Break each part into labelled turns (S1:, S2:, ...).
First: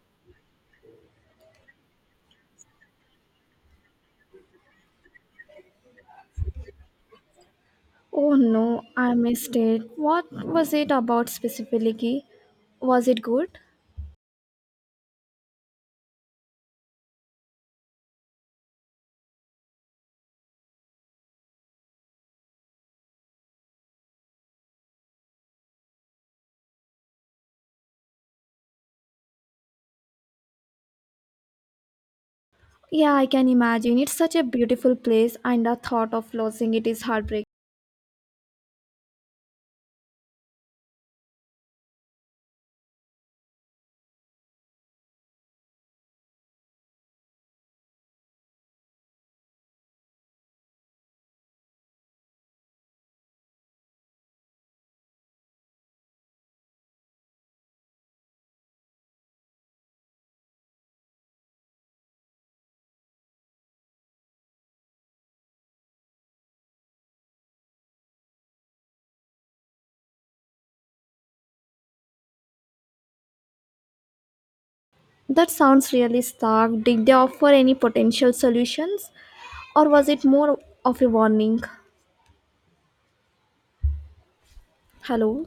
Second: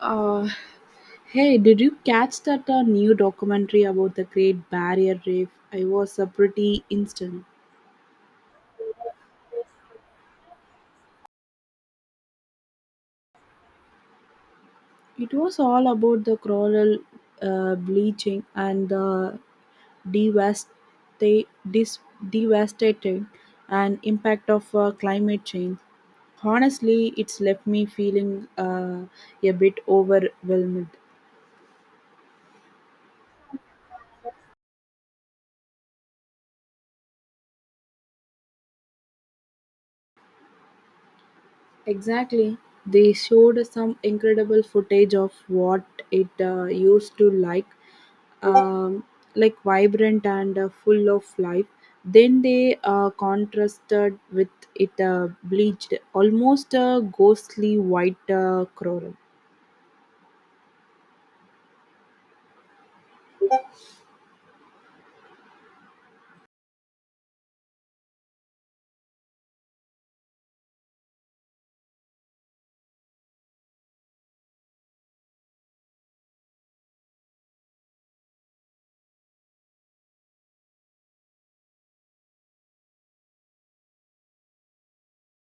S1: Uh, Hey, did you catch that new documentary about the Great Barrier Reef? I was a pretty instant.
S2: Oh no, I missed it. What was it about specifically? Was it good?
S1: It was all about the coral bleaching and the devasta- dis- devastating and impact of climate change. Honestly, it's left me feeling a bit overwhelmed.
S2: Yeah, I can imagine. It's such a beautiful place, and the thought of losing it is heartbreaking.
S1: Exactly. They showed some incredible footage of what it used to um, like vibrant and full of life. Then they contrasted with it bleached, almost a ghostly white coral.
S2: That sounds really stark. Did they offer any potential solutions, or was it more of a warning? Hello?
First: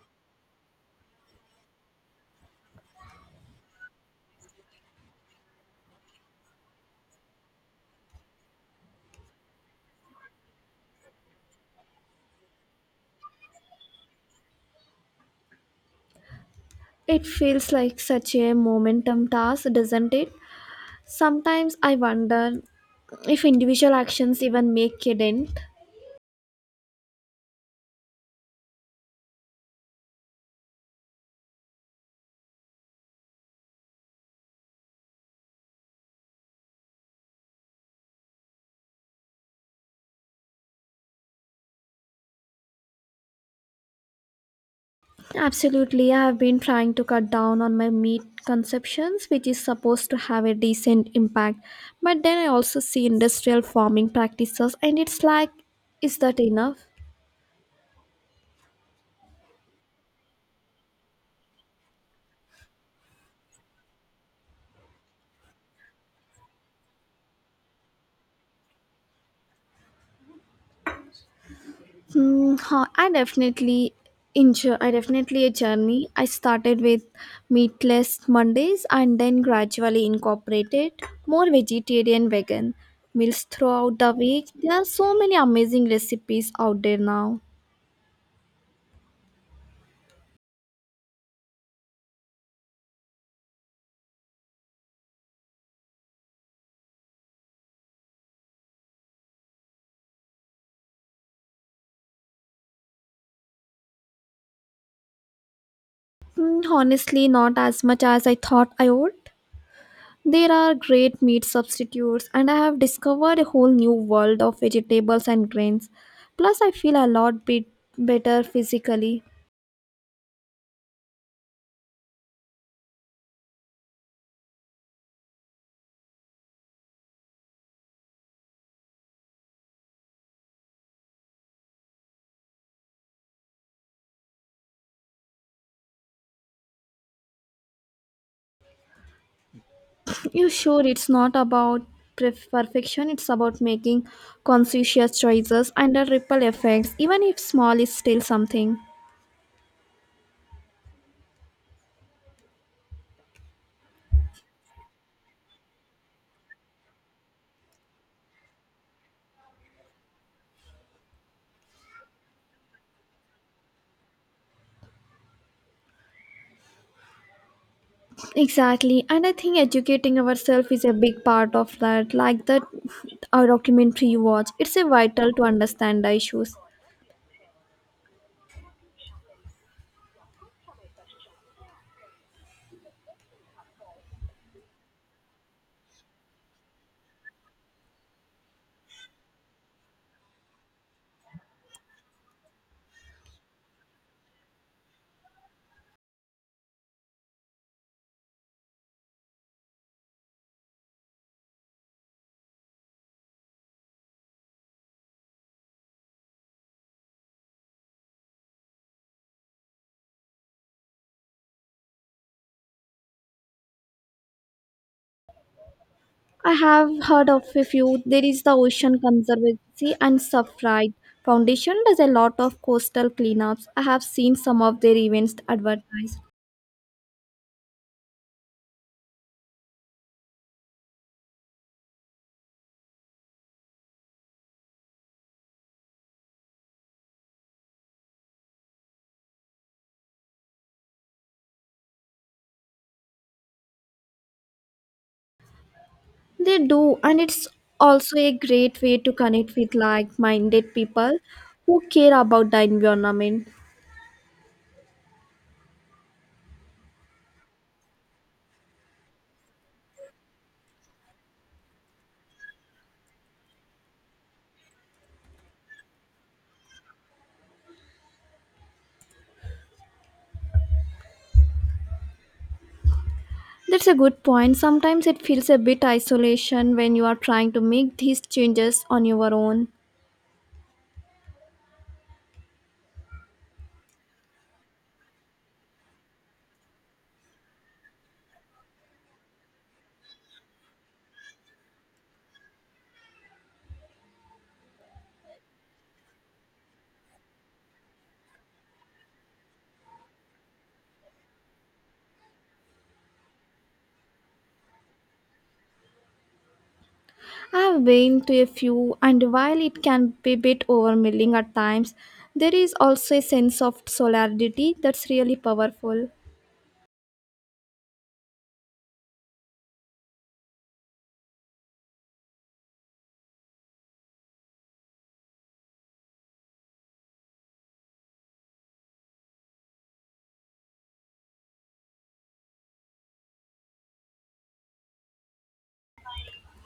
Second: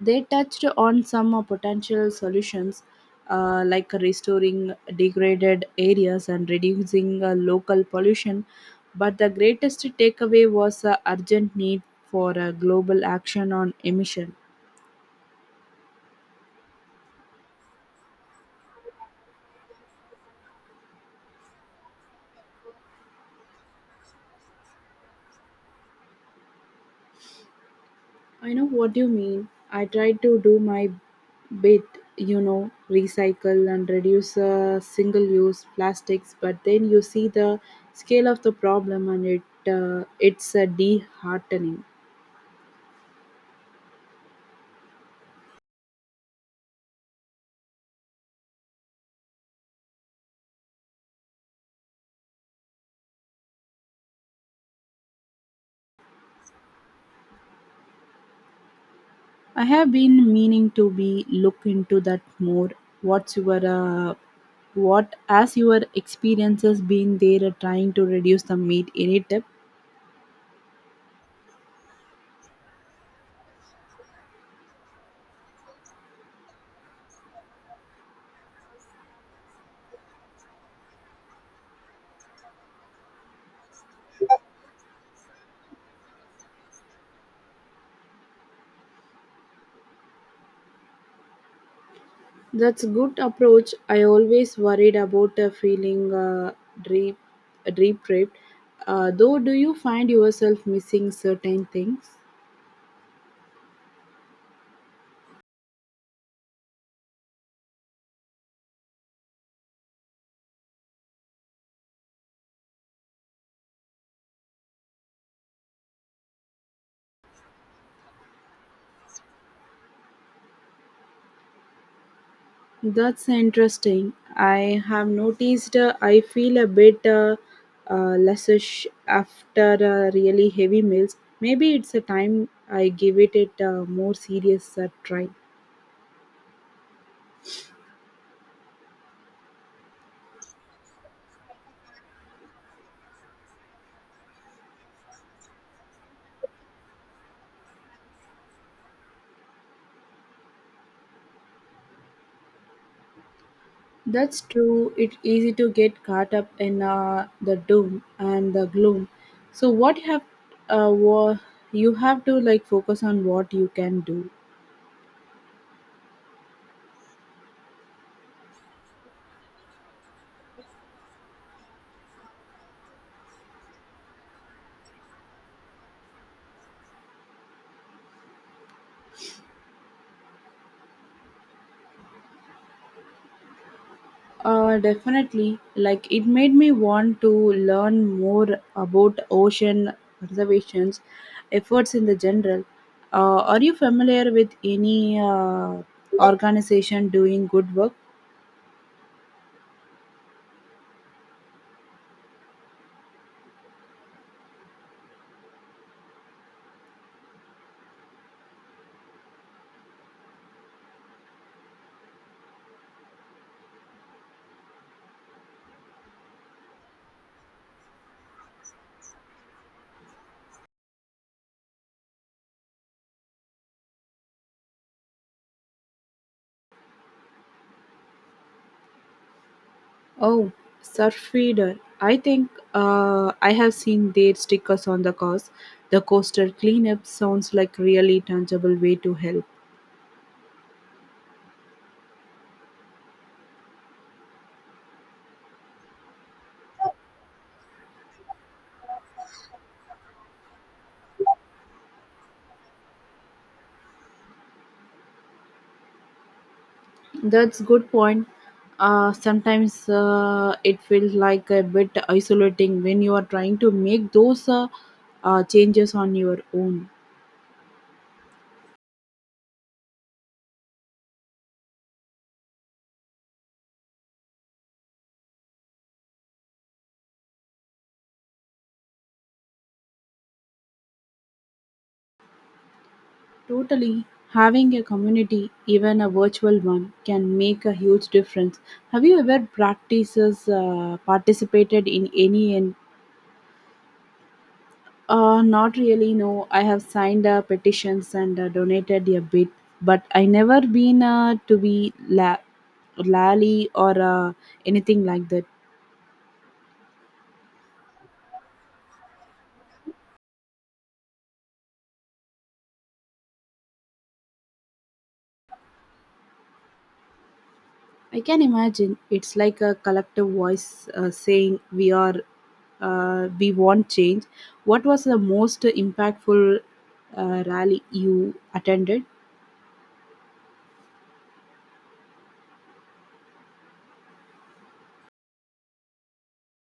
S1: They touched on some potential solutions like restoring degraded areas and reducing local pollution. But the greatest takeaway was the urgent need for a global action on emission.
S2: It feels like such a momentum task, doesn't it? Sometimes I wonder if individual actions even make a dent.
S1: I know what you mean. I try to do my bit, you know, recycle and reduce single use plastics, but then you see the scale of the problem and it's disheartening.
S2: Absolutely, I have been trying to cut down on my meat consumptions, which is supposed to have a decent impact. But then I also see industrial farming practices, and it's like, is that enough?
S1: I have been meaning to be look into that more. What's your uh, what as your experiences been there trying to reduce the meat in it?
S2: I definitely enjoy. I definitely a journey. I started with meatless Mondays, and then gradually incorporated more vegetarian, vegan meals throughout the week. There are so many amazing recipes out there now.
S1: That's good approach. I always worried about feeling deep, deprived. Though, do you find yourself missing certain things?
S2: Mm, honestly, not as much as I thought I would. There are great meat substitutes, and I have discovered a whole new world of vegetables and grains. Plus, I feel a lot bit better physically.
S1: That's interesting. I have noticed I feel a bit lessish after really heavy meals. Maybe it's a time I give it a more serious try.
S2: You sure it's not about perfection, it's about making conscious choices and the ripple effects, even if small, is still something.
S1: That's true. It's easy to get caught up in the doom and the gloom. So what you have, wa- you have to like focus on what you can do.
S2: Exactly, and I think educating ourselves is a big part of that, like that our documentary you watch. It's a vital to understand the issues.
S1: Definitely. Like it made me want to learn more about ocean conservation's efforts in the general. Are you familiar with any organization doing good work?
S2: I have heard of a few. There is the Ocean Conservancy and Surfride Foundation does a lot of coastal cleanups. I have seen some of their events advertised.
S1: Oh, Surfrider. I think I have seen their stickers on the cars. The coastal cleanup sounds like really tangible way to help.
S2: They do, and it's also a great way to connect with like-minded people who care about the environment.
S1: That's good point. Sometimes it feels like a bit isolating when you are trying to make those changes on your own.
S2: That's a good point. Sometimes it feels a bit isolation when you are trying to make these changes on your own.
S1: Totally, having a community, even a virtual one, can make a huge difference. Have you ever practices Participated in any not really, no. I have signed petitions and donated a bit, but I never been lally or anything like that.
S2: I've been to a few, and while it can be a bit overwhelming at times, there is also a sense of solidarity that's really powerful.
S1: I can imagine it's like a collective voice saying we want change. What was the most impactful rally you attended?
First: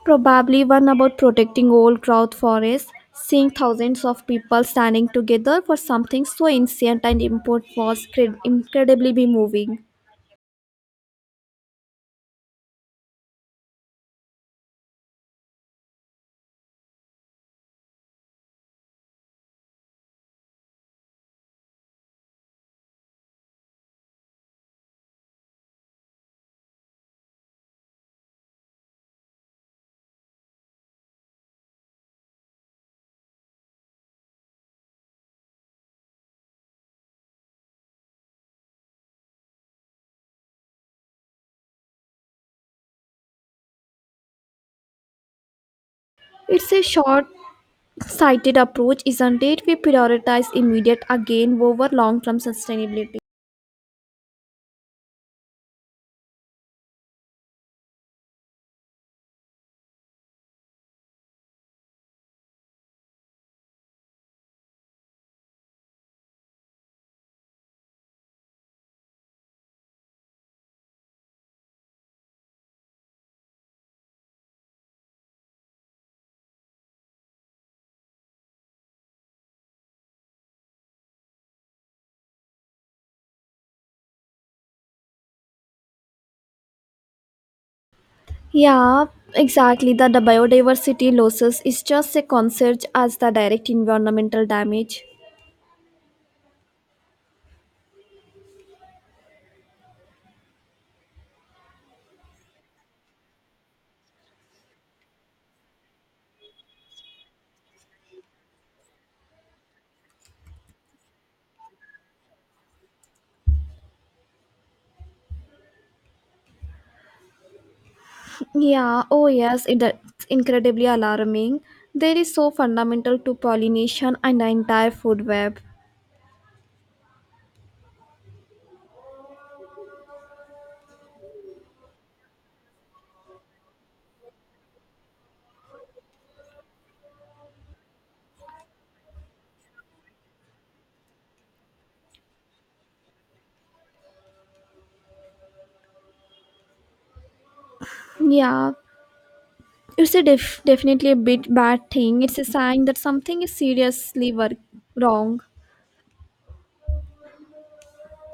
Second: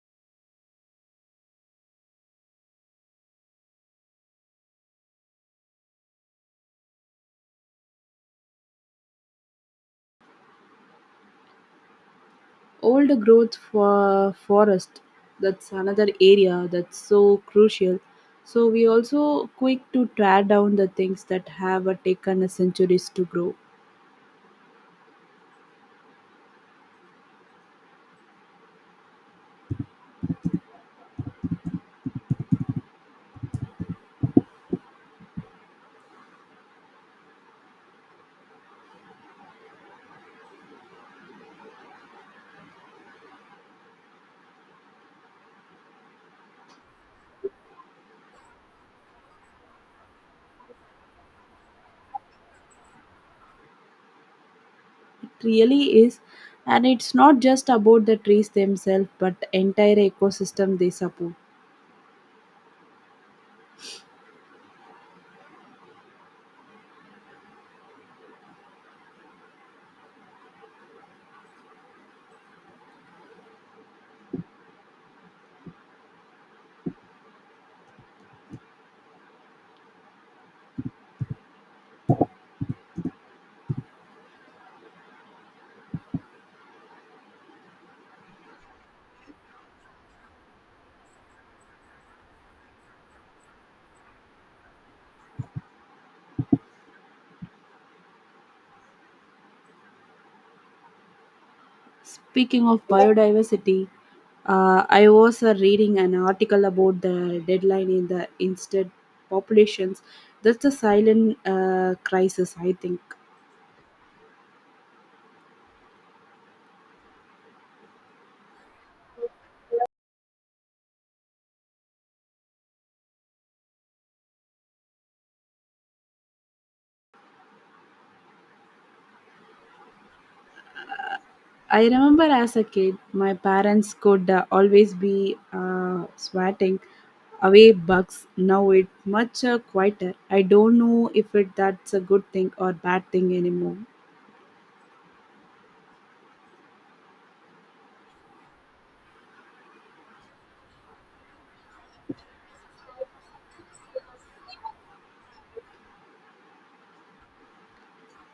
S2: Probably one about protecting old growth forests, seeing thousands of people standing together for something so ancient and important was incredibly moving.
S1: Old growth for forest, that's another area that's so crucial. So we also quick to tear down the things that have taken a centuries to grow.
S2: It's a short sighted approach, isn't it? We prioritize immediate again over long term sustainability.
S1: It really is, and it's not just about the trees themselves but entire ecosystem they support.
S2: Yeah, exactly. The biodiversity losses is just a concern as the direct environmental damage.
S1: Speaking of biodiversity, I was reading an article about the deadline in the instant populations. That's a silent crisis I think.
S2: Yeah, oh yes, it's incredibly alarming. There is so fundamental to pollination and the entire food web.
S1: I remember as a kid, my parents could always be swatting away bugs. Now it's much quieter. I don't know if it that's a good thing or bad thing anymore.
S2: Yeah, it's a definitely a bit bad thing. It's a sign that something is seriously wrong.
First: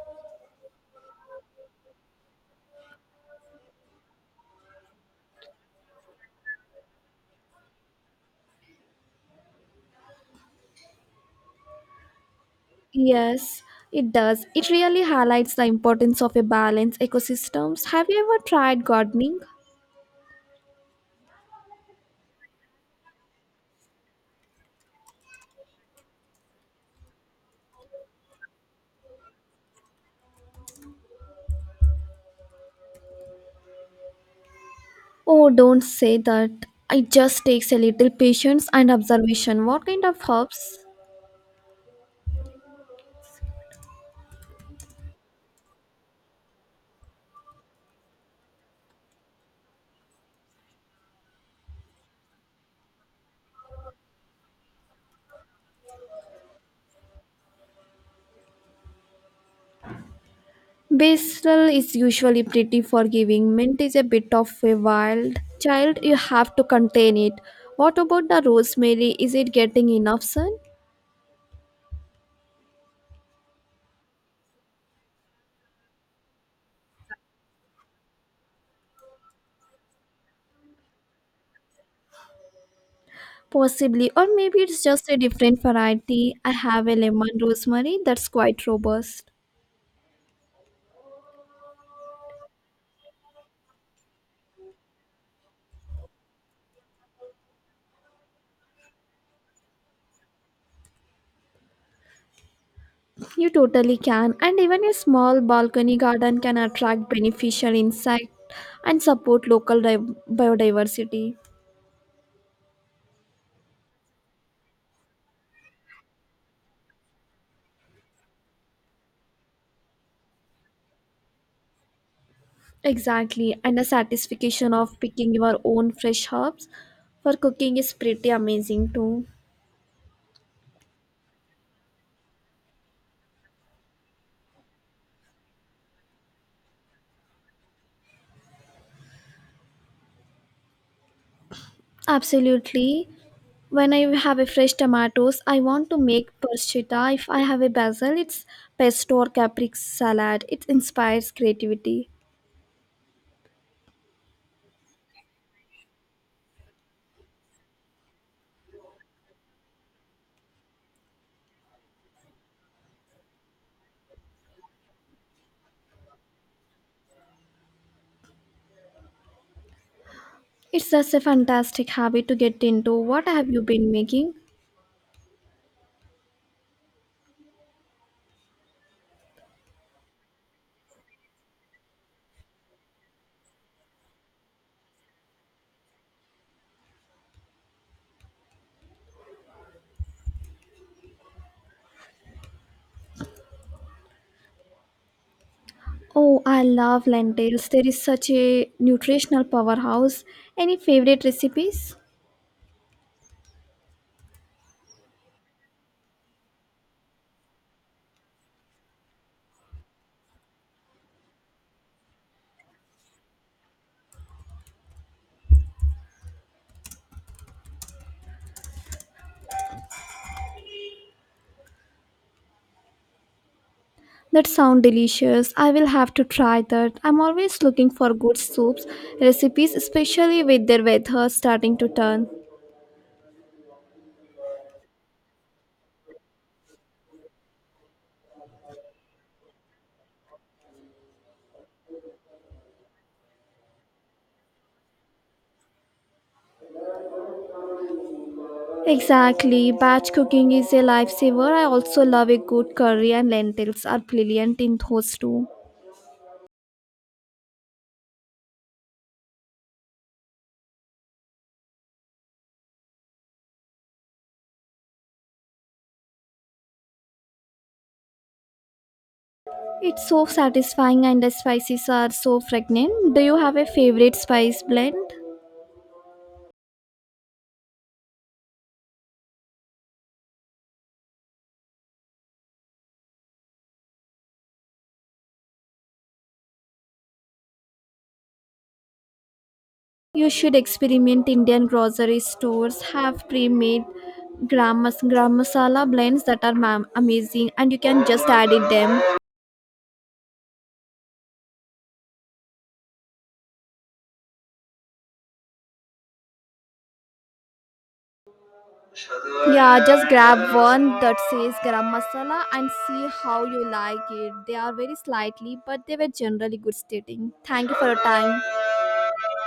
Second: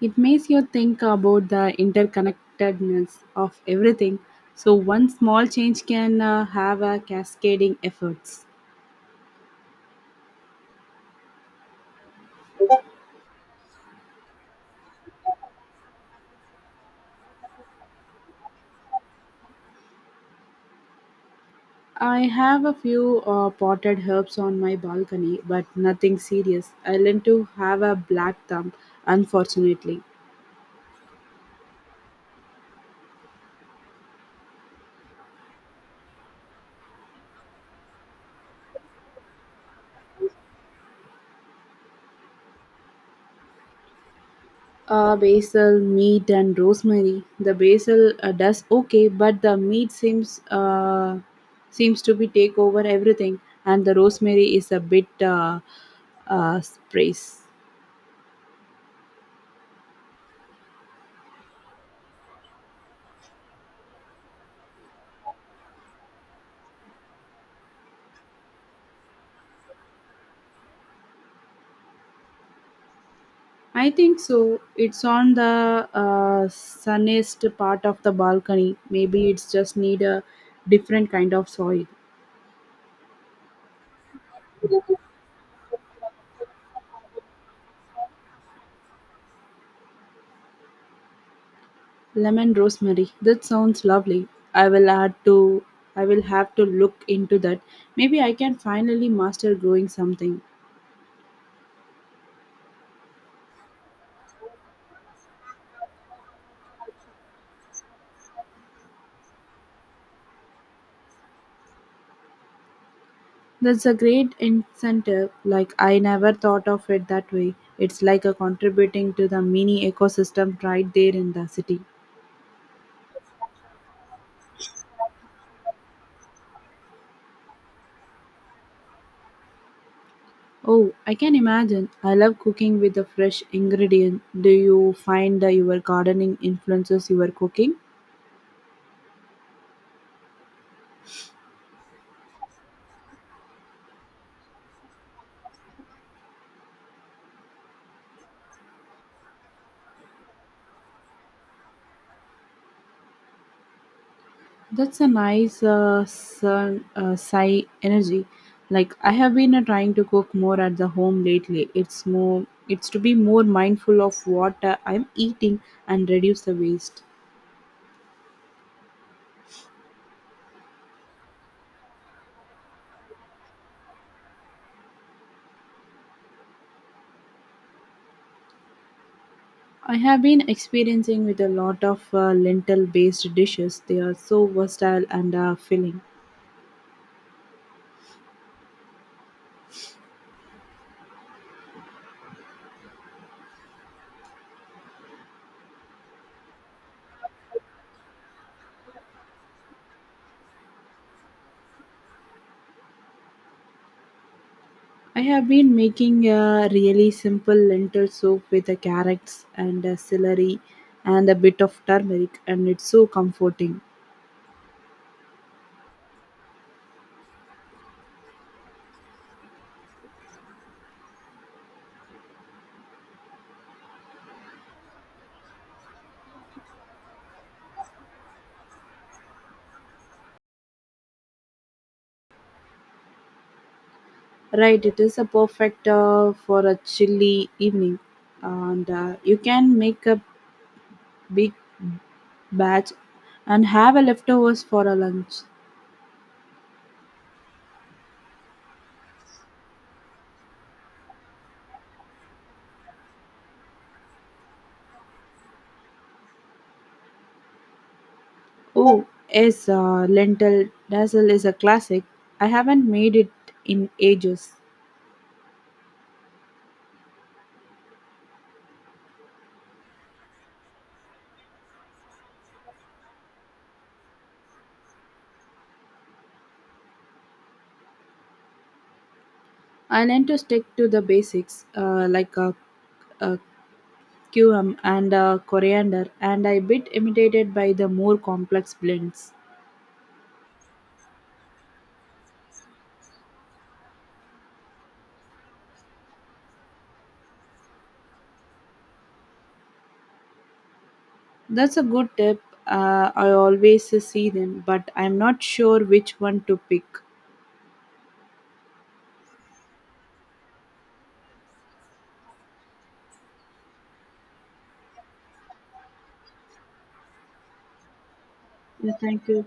S1: It makes you think about the interconnectedness of everything. So one small change can have a cascading efforts.
S2: Yes, it does. It really highlights the importance of a balanced ecosystems. Have you ever tried gardening?
S1: I have a few potted herbs on my balcony, but nothing serious. I learned to have a black thumb, unfortunately.
S2: Oh, don't say that. It just takes a little patience and observation. What kind of herbs?
S1: Basil, meat, and rosemary. The basil does okay, but the meat seems seems to be take over everything, and the rosemary is a bit sprays.
S2: Basil is usually pretty forgiving. Mint is a bit of a wild child. You have to contain it. What about the rosemary? Is it getting enough sun?
S1: I think so. It's on the sunniest part of the balcony. Maybe it's just need a different kind of soil.
S2: Possibly, or maybe it's just a different variety. I have a lemon rosemary that's quite robust.
S1: Lemon rosemary. That sounds lovely. I will add to. I will have to look into that. Maybe I can finally master growing something.
S2: You totally can, and even a small balcony garden can attract beneficial insect and support local biodiversity.
S1: That's a great incentive. Like, I never thought of it that way. It's like a contributing to the mini ecosystem right there in the city.
S2: Exactly, and the satisfaction of picking your own fresh herbs for cooking is pretty amazing too.
S1: Oh, I can imagine. I love cooking with a fresh ingredient. Do you find that your gardening influences your cooking?
S2: Absolutely. When I have a fresh tomatoes, I want to make prosciutto. If I have a basil, it's pesto or capric salad. It inspires creativity.
S1: That's a nice sigh energy. Like I have been trying to cook more at the home lately. It's to be more mindful of what I'm eating and reduce the waste.
S2: It's just a fantastic habit to get into. What have you been making?
S1: I have been experiencing with a lot of lentil based dishes. They are so versatile and filling.
S2: Oh, I love lentils. There is such a nutritional powerhouse. Any favorite recipes?
S1: I have been making a really simple lentil soup with the carrots and celery and a bit of turmeric, and it's so comforting.
S2: That sound delicious. I will have to try that. I'm always looking for good soups recipes, especially with their weather starting to turn.
S1: Right, it is a perfect for a chilly evening, and you can make a big batch and have a leftovers for a lunch.
S2: Exactly. Batch cooking is a lifesaver. I also love a good curry and lentils are brilliant in those too.
S1: Oh, yes, lentil dazzle is a classic. I haven't made it in ages.
S2: It's so satisfying and the spices are so fragrant. Do you have a favorite spice blend?
S1: I learned to stick to the basics like a QM and a coriander, and I bit imitated by the more complex blends.
S2: You should experiment. Indian grocery stores have pre-made gram masala blends that are amazing, and you can just add it them.
S1: That's a good tip. I always see them, but I'm not sure which one to pick.
S2: Yeah, just grab one that says garam masala and see how you like it. They are very slightly, but they were generally good stating. Thank you for your time.
S1: Yeah, thank you.